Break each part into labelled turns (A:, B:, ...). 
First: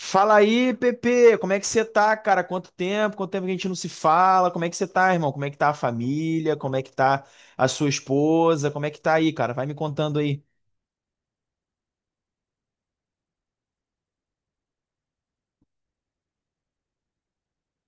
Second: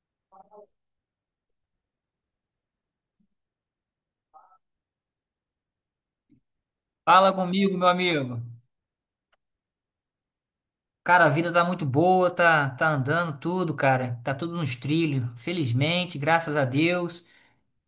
A: Fala aí, Pepe, como é que você tá, cara? Quanto tempo? Quanto tempo que a gente não se fala? Como é que você tá, irmão? Como é que tá a família? Como é que tá
B: Fala
A: a
B: comigo,
A: sua
B: meu amigo.
A: esposa? Como é que tá aí, cara? Vai me contando aí.
B: Cara, a vida tá muito boa, tá, tá andando tudo, cara. Tá tudo nos trilhos. Felizmente, graças a Deus.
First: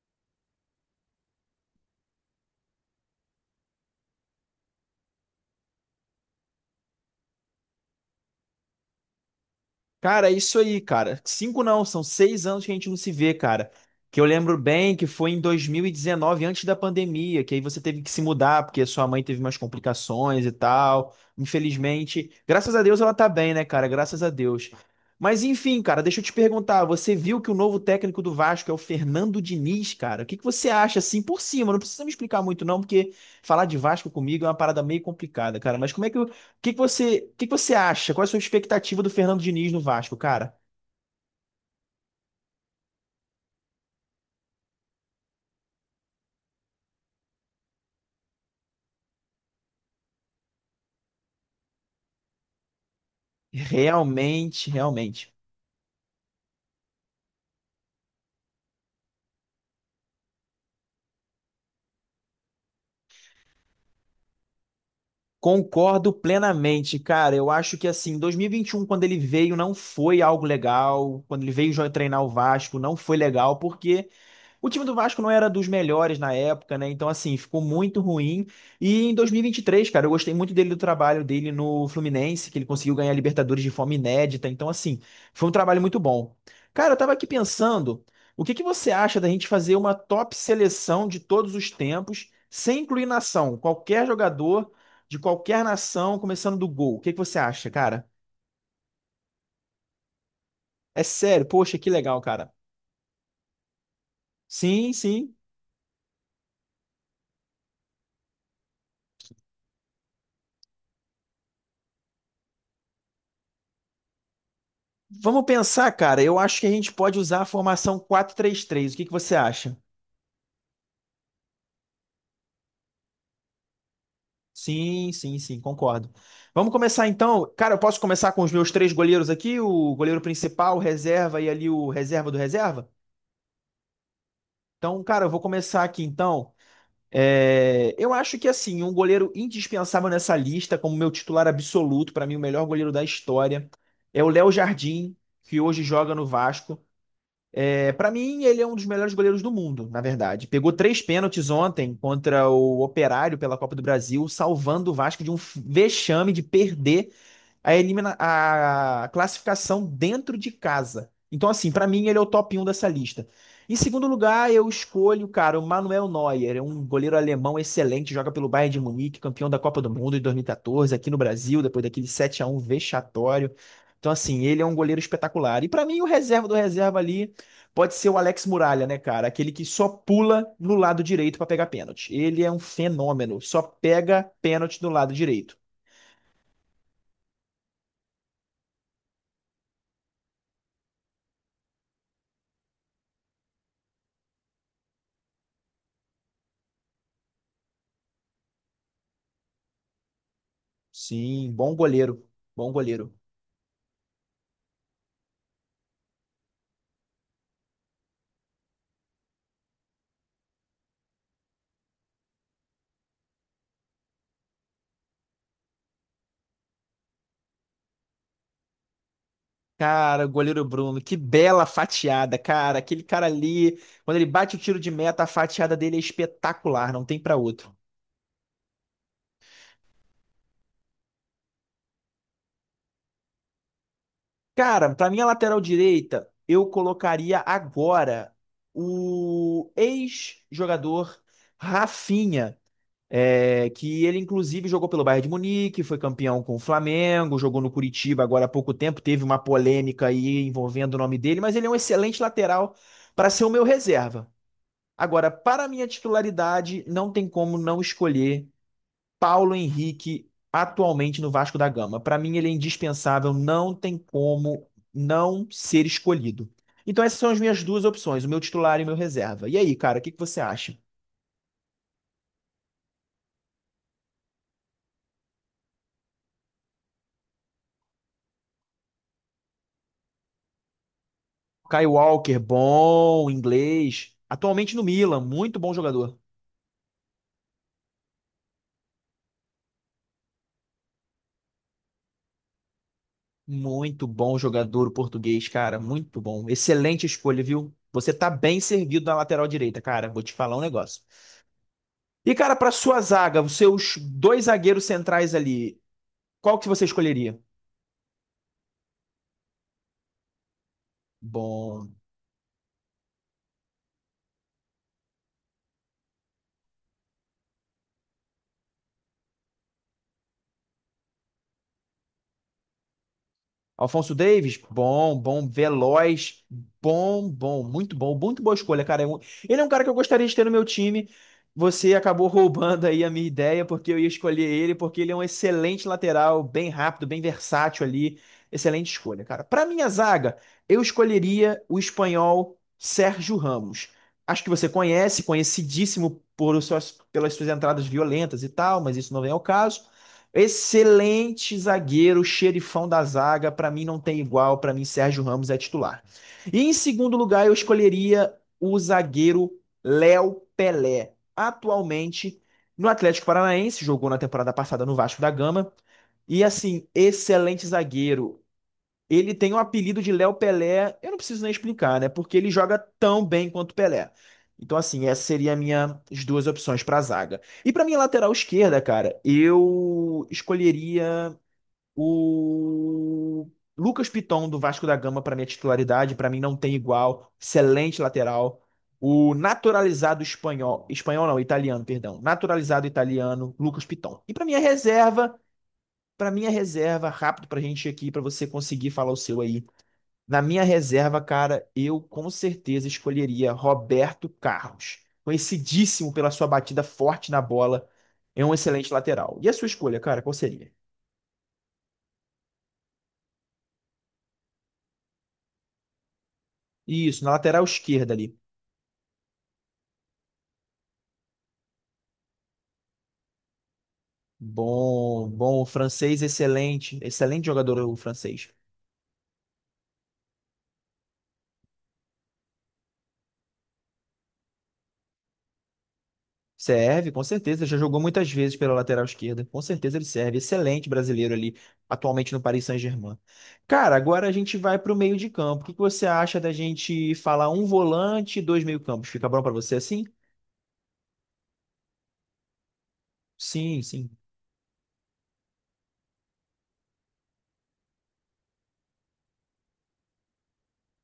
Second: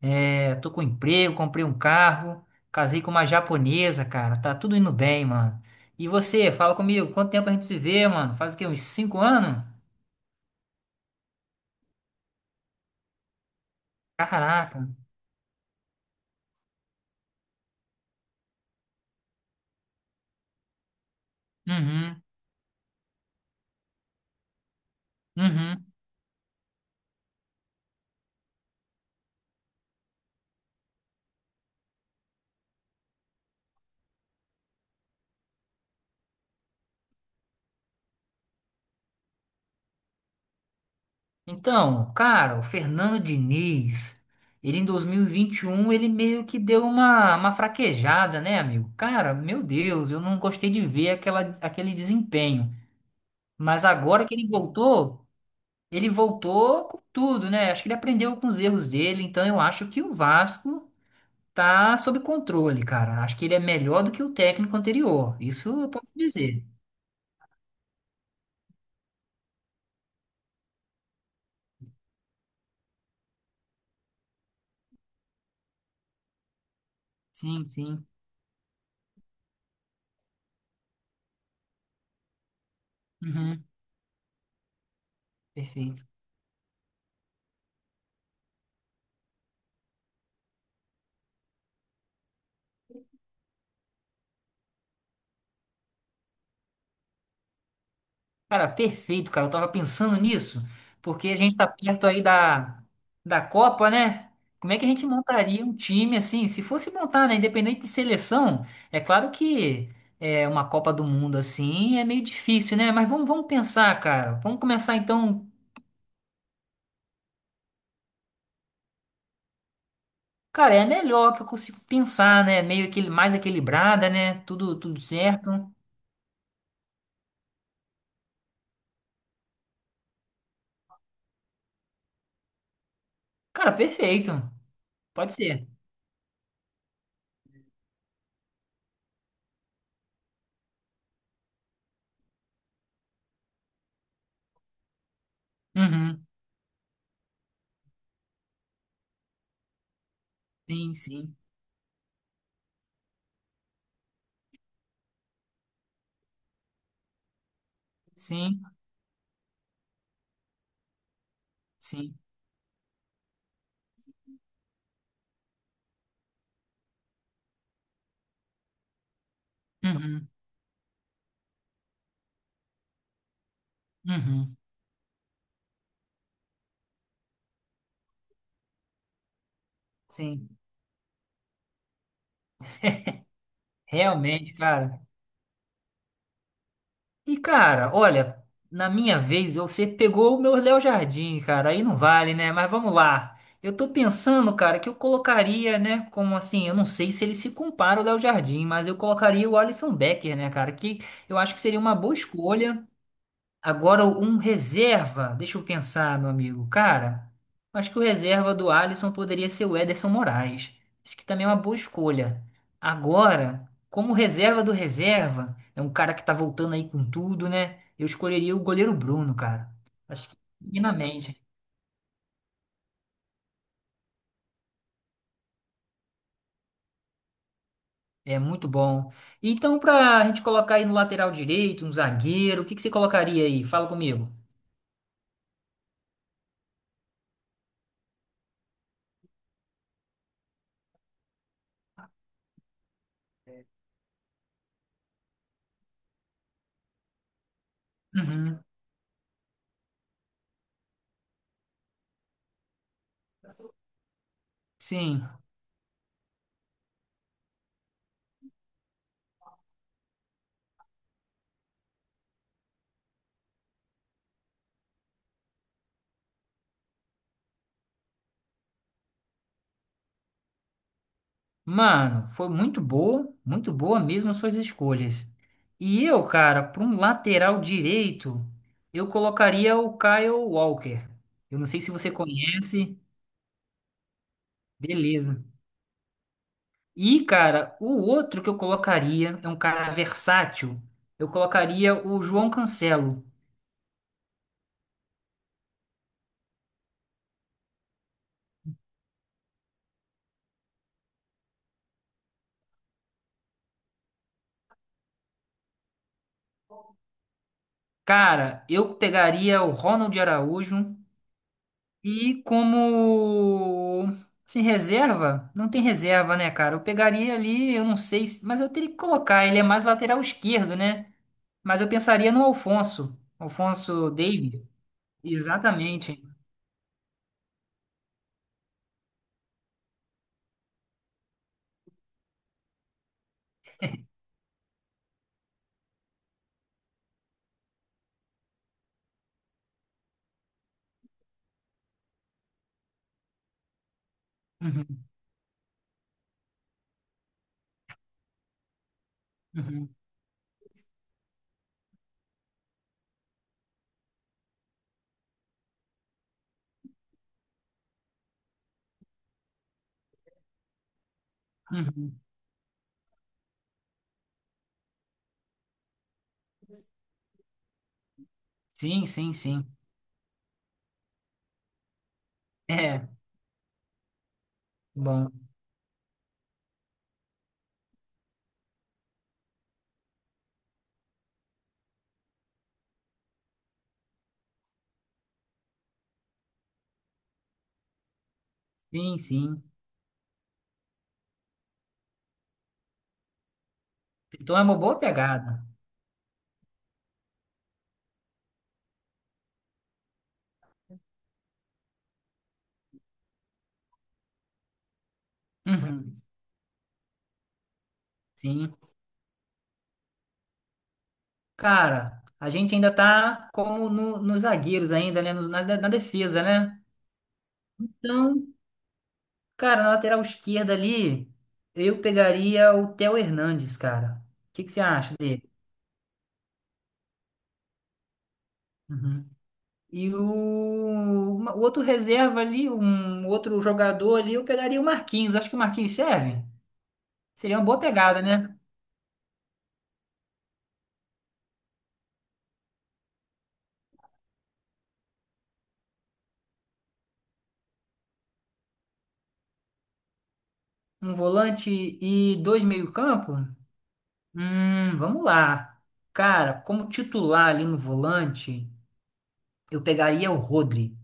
B: É, tô com emprego, comprei um carro, casei com uma japonesa, cara. Tá tudo indo bem, mano. E você, fala comigo, quanto tempo a gente se vê, mano? Faz o quê? Uns 5 anos?
A: Cara, é isso aí, cara. Cinco não, são 6 anos que a gente não se vê, cara. Que eu lembro
B: Caraca.
A: bem que foi em 2019, antes da pandemia, que aí você teve que se mudar porque sua mãe teve umas complicações e tal.
B: Uhum,
A: Infelizmente, graças a Deus ela tá bem, né, cara? Graças a Deus. Mas enfim,
B: uhum.
A: cara, deixa eu te perguntar, você viu que o novo técnico do Vasco é o Fernando Diniz, cara? O que que você acha assim por cima? Não precisa me explicar muito não, porque falar de Vasco comigo é uma parada meio complicada, cara. Mas como é que que você, que você acha? Qual é a sua expectativa do Fernando Diniz no Vasco, cara?
B: Então, cara, o Fernando Diniz, ele em dois mil e vinte e um, ele meio que deu uma fraquejada, né, amigo? Cara, meu Deus, eu não gostei de ver aquela, aquele desempenho. Mas agora que
A: Realmente, realmente.
B: ele voltou com tudo, né? Acho que ele aprendeu com os erros dele, então eu acho que o Vasco tá sob controle, cara. Acho que ele é melhor do que o técnico anterior. Isso eu posso
A: Concordo
B: dizer.
A: plenamente, cara. Eu acho que assim, dois mil e vinte e um, quando ele veio, não foi algo legal. Quando ele veio já treinar o Vasco, não foi legal, porque o time do Vasco não era dos melhores na época, né? Então, assim, ficou
B: Sim,
A: muito
B: sim.
A: ruim. E em 2023, cara, eu gostei muito dele do trabalho dele no Fluminense, que ele conseguiu ganhar a Libertadores
B: Uhum,
A: de forma inédita. Então, assim, foi um trabalho muito
B: perfeito.
A: bom. Cara, eu tava aqui pensando, o que que você acha da gente fazer uma top seleção de todos os tempos, sem incluir nação? Qualquer jogador de qualquer nação, começando do gol. O que que você acha, cara?
B: Cara, perfeito, cara. Eu tava pensando nisso,
A: É
B: porque a
A: sério,
B: gente tá
A: poxa, que
B: perto
A: legal,
B: aí
A: cara.
B: da Copa, né? Como é que a
A: Sim,
B: gente
A: sim.
B: montaria um time assim? Se fosse montar, né? Independente de seleção, é claro que é uma Copa do Mundo assim é meio difícil, né? Mas vamos, vamos pensar, cara. Vamos começar
A: Vamos
B: então.
A: pensar, cara. Eu acho que a gente pode usar a formação 4-3-3. O que que você acha?
B: Cara, é a melhor que eu consigo pensar, né? Meio aquele, mais equilibrada, né? Tudo, tudo
A: Sim, sim, sim,
B: certo.
A: concordo. Vamos começar então. Cara, eu posso começar com os meus três goleiros aqui, o goleiro principal, o reserva e ali o reserva do reserva?
B: Cara, perfeito.
A: Então, cara, eu
B: Pode
A: vou
B: ser.
A: começar aqui então. É, eu acho que assim, um goleiro indispensável nessa lista, como meu titular absoluto, para mim o melhor goleiro da história, é o Léo Jardim, que hoje joga no
B: Uhum.
A: Vasco. É, para mim, ele é um dos melhores goleiros do mundo, na verdade. Pegou
B: Sim,
A: três
B: sim.
A: pênaltis ontem contra o Operário pela Copa do Brasil, salvando o Vasco de um vexame de perder a, elimina
B: Sim,
A: a classificação dentro de casa. Então, assim, pra mim
B: sim.
A: ele é o top 1 dessa lista. Em segundo lugar, eu escolho, cara, o Manuel Neuer, é um goleiro alemão excelente, joga pelo Bayern de Munique, campeão da Copa do Mundo em
B: Uhum.
A: 2014, aqui no Brasil, depois daquele 7-1 vexatório. Então, assim,
B: Uhum.
A: ele é um goleiro espetacular. E pra mim, o reserva do reserva ali pode ser o Alex Muralha, né, cara? Aquele que só pula
B: Sim.
A: no lado direito pra pegar pênalti. Ele é um fenômeno, só pega
B: Realmente,
A: pênalti do
B: cara.
A: lado direito.
B: E, cara, olha, na minha vez, você pegou o meu Léo Jardim, cara. Aí não vale, né? Mas vamos lá. Eu tô pensando, cara, que eu colocaria, né? Como assim? Eu não sei se ele se compara ao Léo Jardim, mas eu colocaria o Alisson Becker, né, cara? Que eu
A: Sim,
B: acho que
A: bom
B: seria uma boa
A: goleiro. Bom
B: escolha.
A: goleiro.
B: Agora, um reserva, deixa eu pensar, meu amigo. Cara, acho que o reserva do Alisson poderia ser o Ederson Moraes. Isso que também é uma boa escolha. Agora, como reserva do reserva, é um cara que tá voltando aí com tudo, né? Eu escolheria o goleiro Bruno, cara.
A: Cara, o
B: Acho que
A: goleiro Bruno, que
B: minimamente.
A: bela fatiada, cara. Aquele cara ali, quando ele bate o tiro de meta, a fatiada dele é espetacular, não tem pra outro.
B: É muito bom. Então, pra gente colocar aí no lateral direito, um zagueiro, o que que você colocaria aí? Fala comigo.
A: Cara, pra minha lateral direita, eu colocaria agora o ex-jogador Rafinha. É, que ele, inclusive, jogou pelo Bayern de Munique, foi campeão com o Flamengo, jogou no Curitiba agora há
B: Uhum.
A: pouco tempo, teve uma polêmica aí envolvendo o nome dele, mas ele é um excelente lateral para ser o meu reserva.
B: Sim.
A: Agora, para a minha titularidade, não tem como não escolher Paulo Henrique atualmente no Vasco da Gama. Para mim, ele é indispensável, não tem como não ser escolhido. Então, essas são as minhas duas opções, o meu titular e o meu reserva. E aí, cara, o que que você acha?
B: Mano, foi muito boa mesmo as suas escolhas. E eu, cara, para um lateral direito, eu colocaria o Kyle Walker. Eu não sei
A: Kyle
B: se você
A: Walker,
B: conhece,
A: bom, inglês. Atualmente no Milan,
B: beleza.
A: muito bom jogador.
B: E, cara, o outro que eu colocaria é um cara versátil. Eu colocaria o João Cancelo.
A: Muito bom jogador o português, cara. Muito bom. Excelente escolha, viu? Você tá bem servido na lateral direita, cara. Vou te falar um negócio. E, cara, pra sua zaga, os seus dois zagueiros centrais ali, qual que você escolheria?
B: Cara, eu pegaria o Ronald Araújo.
A: Bom,
B: E como assim, reserva, não tem reserva, né, cara? Eu pegaria ali, eu não sei, se- mas eu teria que colocar, ele é mais lateral esquerdo, né? Mas eu pensaria no Alfonso
A: Alfonso
B: Davies.
A: Davis, bom, bom,
B: Exatamente.
A: veloz, bom, bom, muito boa escolha, cara. É um- Ele é um cara que eu gostaria de ter no meu time. Você acabou roubando aí a minha ideia, porque eu ia escolher ele, porque ele é um excelente lateral, bem rápido, bem versátil ali. Excelente escolha, cara. Para minha zaga, eu escolheria o espanhol Sérgio Ramos. Acho que você
B: Uhum,
A: conhece, conhecidíssimo por suas, pelas suas entradas violentas e tal, mas isso não vem ao caso.
B: uhum,
A: Excelente zagueiro, xerifão da zaga, para mim não tem igual, para mim Sérgio Ramos é titular. E em segundo lugar, eu escolheria o zagueiro Léo Pelé.
B: uhum.
A: Atualmente no Atlético Paranaense, jogou na temporada passada no Vasco da Gama. E assim, excelente zagueiro.
B: Sim, sim,
A: Ele tem o
B: sim.
A: apelido de Léo Pelé, eu não preciso nem explicar, né? Porque ele joga
B: É,
A: tão bem quanto Pelé. Então, assim, essa
B: bom.
A: seria a minha as duas opções para zaga. E para minha lateral esquerda, cara, eu escolheria o Lucas Piton do Vasco da Gama para minha titularidade, para mim não tem igual, excelente lateral.
B: Sim,
A: O
B: sim.
A: naturalizado espanhol, espanhol não, italiano, perdão, naturalizado italiano, Lucas Piton. E para
B: Então
A: minha
B: é uma boa
A: reserva,
B: pegada.
A: para minha reserva, rápido pra gente aqui, para você conseguir falar o seu aí. Na minha reserva, cara, eu com certeza escolheria Roberto Carlos, conhecidíssimo
B: Uhum,
A: pela sua batida forte na bola, é um
B: sim.
A: excelente lateral. E a sua escolha, cara, qual seria?
B: Cara, a gente ainda tá como no, nos zagueiros ainda, né? Nos- na defesa, né?
A: Isso, na lateral esquerda ali.
B: Então, cara, na lateral esquerda ali, eu pegaria o Theo Hernandes, cara. O que que você acha
A: Bom,
B: dele?
A: bom, o francês excelente, excelente jogador o francês.
B: Uhum. E o, uma- o outro reserva ali, um outro jogador ali, eu pegaria o Marquinhos. Acho que o Marquinhos serve.
A: Serve, com
B: Seria
A: certeza.
B: uma
A: Já
B: boa
A: jogou
B: pegada,
A: muitas vezes
B: né?
A: pela lateral esquerda. Com certeza ele serve. Excelente brasileiro ali, atualmente no Paris Saint-Germain. Cara, agora a gente vai para o meio de campo. O que que você acha da gente falar um volante e dois meio-campos? Fica bom para você assim?
B: Um volante e dois meio-campo?
A: Sim, sim.
B: Vamos lá. Cara, como titular ali no volante, eu pegaria o Rodri.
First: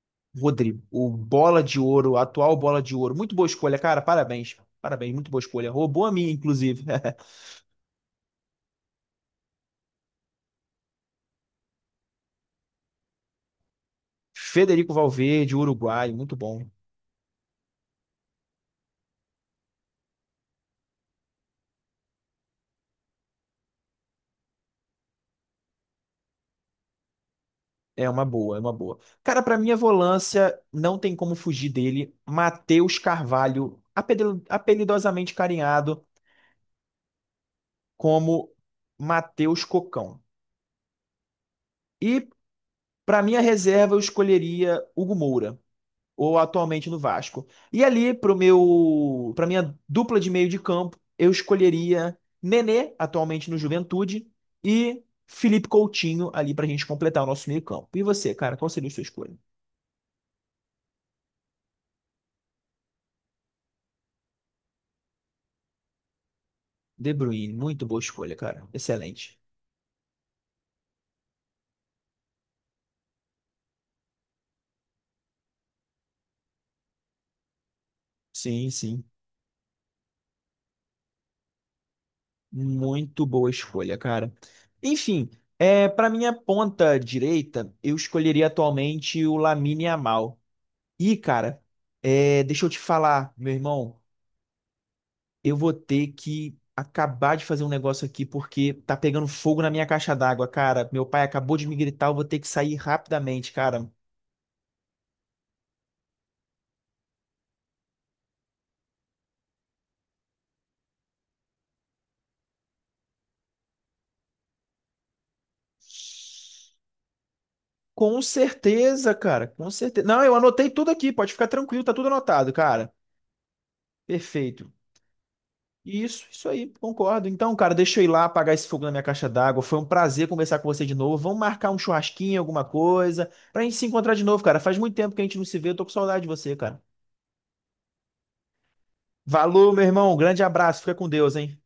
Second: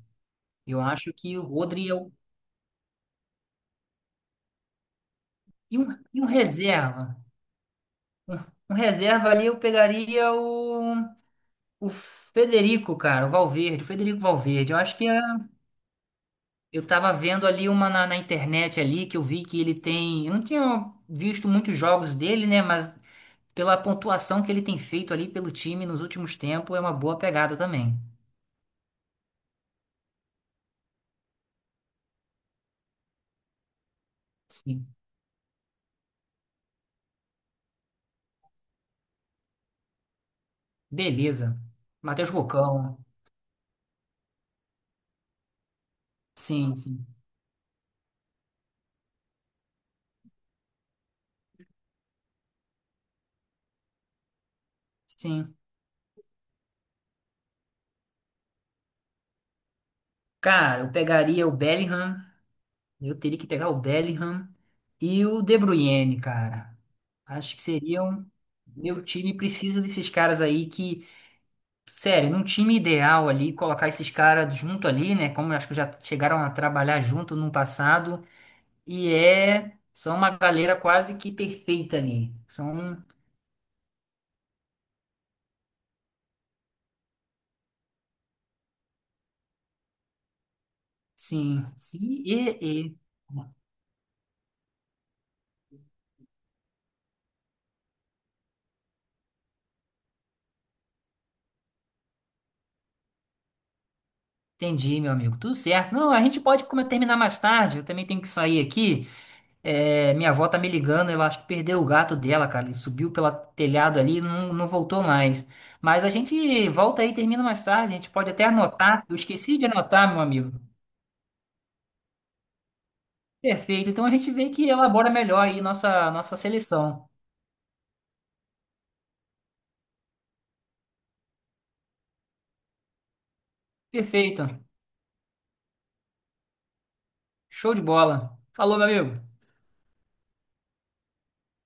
B: Eu
A: Rodrigo, o
B: acho que o
A: bola de
B: Rodri é o.
A: ouro, atual bola de ouro. Muito boa escolha, cara. Parabéns. Parabéns, muito boa escolha. Roubou a
B: E um
A: minha, inclusive.
B: reserva. Um reserva ali eu pegaria o. O Federico, cara, o Valverde, o Federico Valverde, eu
A: Federico
B: acho que é-
A: Valverde, uruguaio, muito bom.
B: eu tava vendo ali uma na internet ali que eu vi que ele tem. Eu não tinha visto muitos jogos dele, né? Mas pela pontuação que ele tem feito ali pelo time nos últimos tempos, é uma boa pegada também.
A: É uma boa, é uma boa. Cara, pra mim a volância, não tem como fugir dele. Matheus Carvalho,
B: Sim.
A: apelidosamente carinhado como Matheus Cocão.
B: Beleza.
A: E
B: Matheus Cocão.
A: pra minha reserva, eu escolheria Hugo Moura, ou
B: Sim,
A: atualmente no
B: sim.
A: Vasco. E ali, para minha dupla de meio de campo, eu escolheria Nenê, atualmente no Juventude, e
B: Sim.
A: Felipe Coutinho, ali pra gente completar o nosso meio campo. E você, cara, qual seria a sua escolha?
B: Cara, eu pegaria o Bellingham. Eu teria que pegar o Bellingham e o De Bruyne, cara.
A: De Bruyne,
B: Acho que
A: muito boa
B: seriam.
A: escolha, cara.
B: Meu time
A: Excelente.
B: precisa desses caras aí que sério, num time ideal ali, colocar esses caras junto ali, né? Como eu acho que já chegaram a trabalhar junto no passado.
A: Sim, sim.
B: E é. São uma galera quase que perfeita ali. São.
A: Muito boa escolha, cara. Enfim, é, para minha ponta direita, eu escolheria atualmente o Lamine Yamal. E, cara,
B: Sim. Sim
A: é, deixa eu te
B: e.
A: falar, meu irmão, eu vou ter que acabar de fazer um negócio aqui porque tá pegando fogo na minha caixa d'água, cara. Meu pai acabou de me gritar, eu vou ter que sair rapidamente, cara.
B: Entendi, meu amigo. Tudo certo. Não, a gente pode como, terminar mais tarde. Eu também tenho que sair aqui. É, minha avó tá me ligando. Eu acho que perdeu o gato dela, cara. Ele subiu pelo telhado ali e não, não voltou mais. Mas a gente volta aí e termina mais tarde. A gente
A: Com
B: pode até anotar.
A: certeza,
B: Eu
A: cara,
B: esqueci de
A: com certeza.
B: anotar, meu
A: Não, eu
B: amigo.
A: anotei tudo aqui, pode ficar tranquilo, tá tudo anotado, cara.
B: Perfeito. Então a gente vê que
A: Perfeito.
B: elabora melhor aí
A: Isso,
B: nossa
A: isso aí,
B: seleção.
A: concordo. Então, cara, deixa eu ir lá apagar esse fogo na minha caixa d'água. Foi um prazer conversar com você de novo. Vamos marcar um churrasquinho, alguma coisa, pra gente se encontrar de novo,
B: Perfeito.
A: cara. Faz muito tempo que a gente não se vê, eu tô com saudade de você, cara.
B: Show de bola. Falou, meu amigo.
A: Valeu, meu irmão. Grande abraço. Fica com Deus, hein?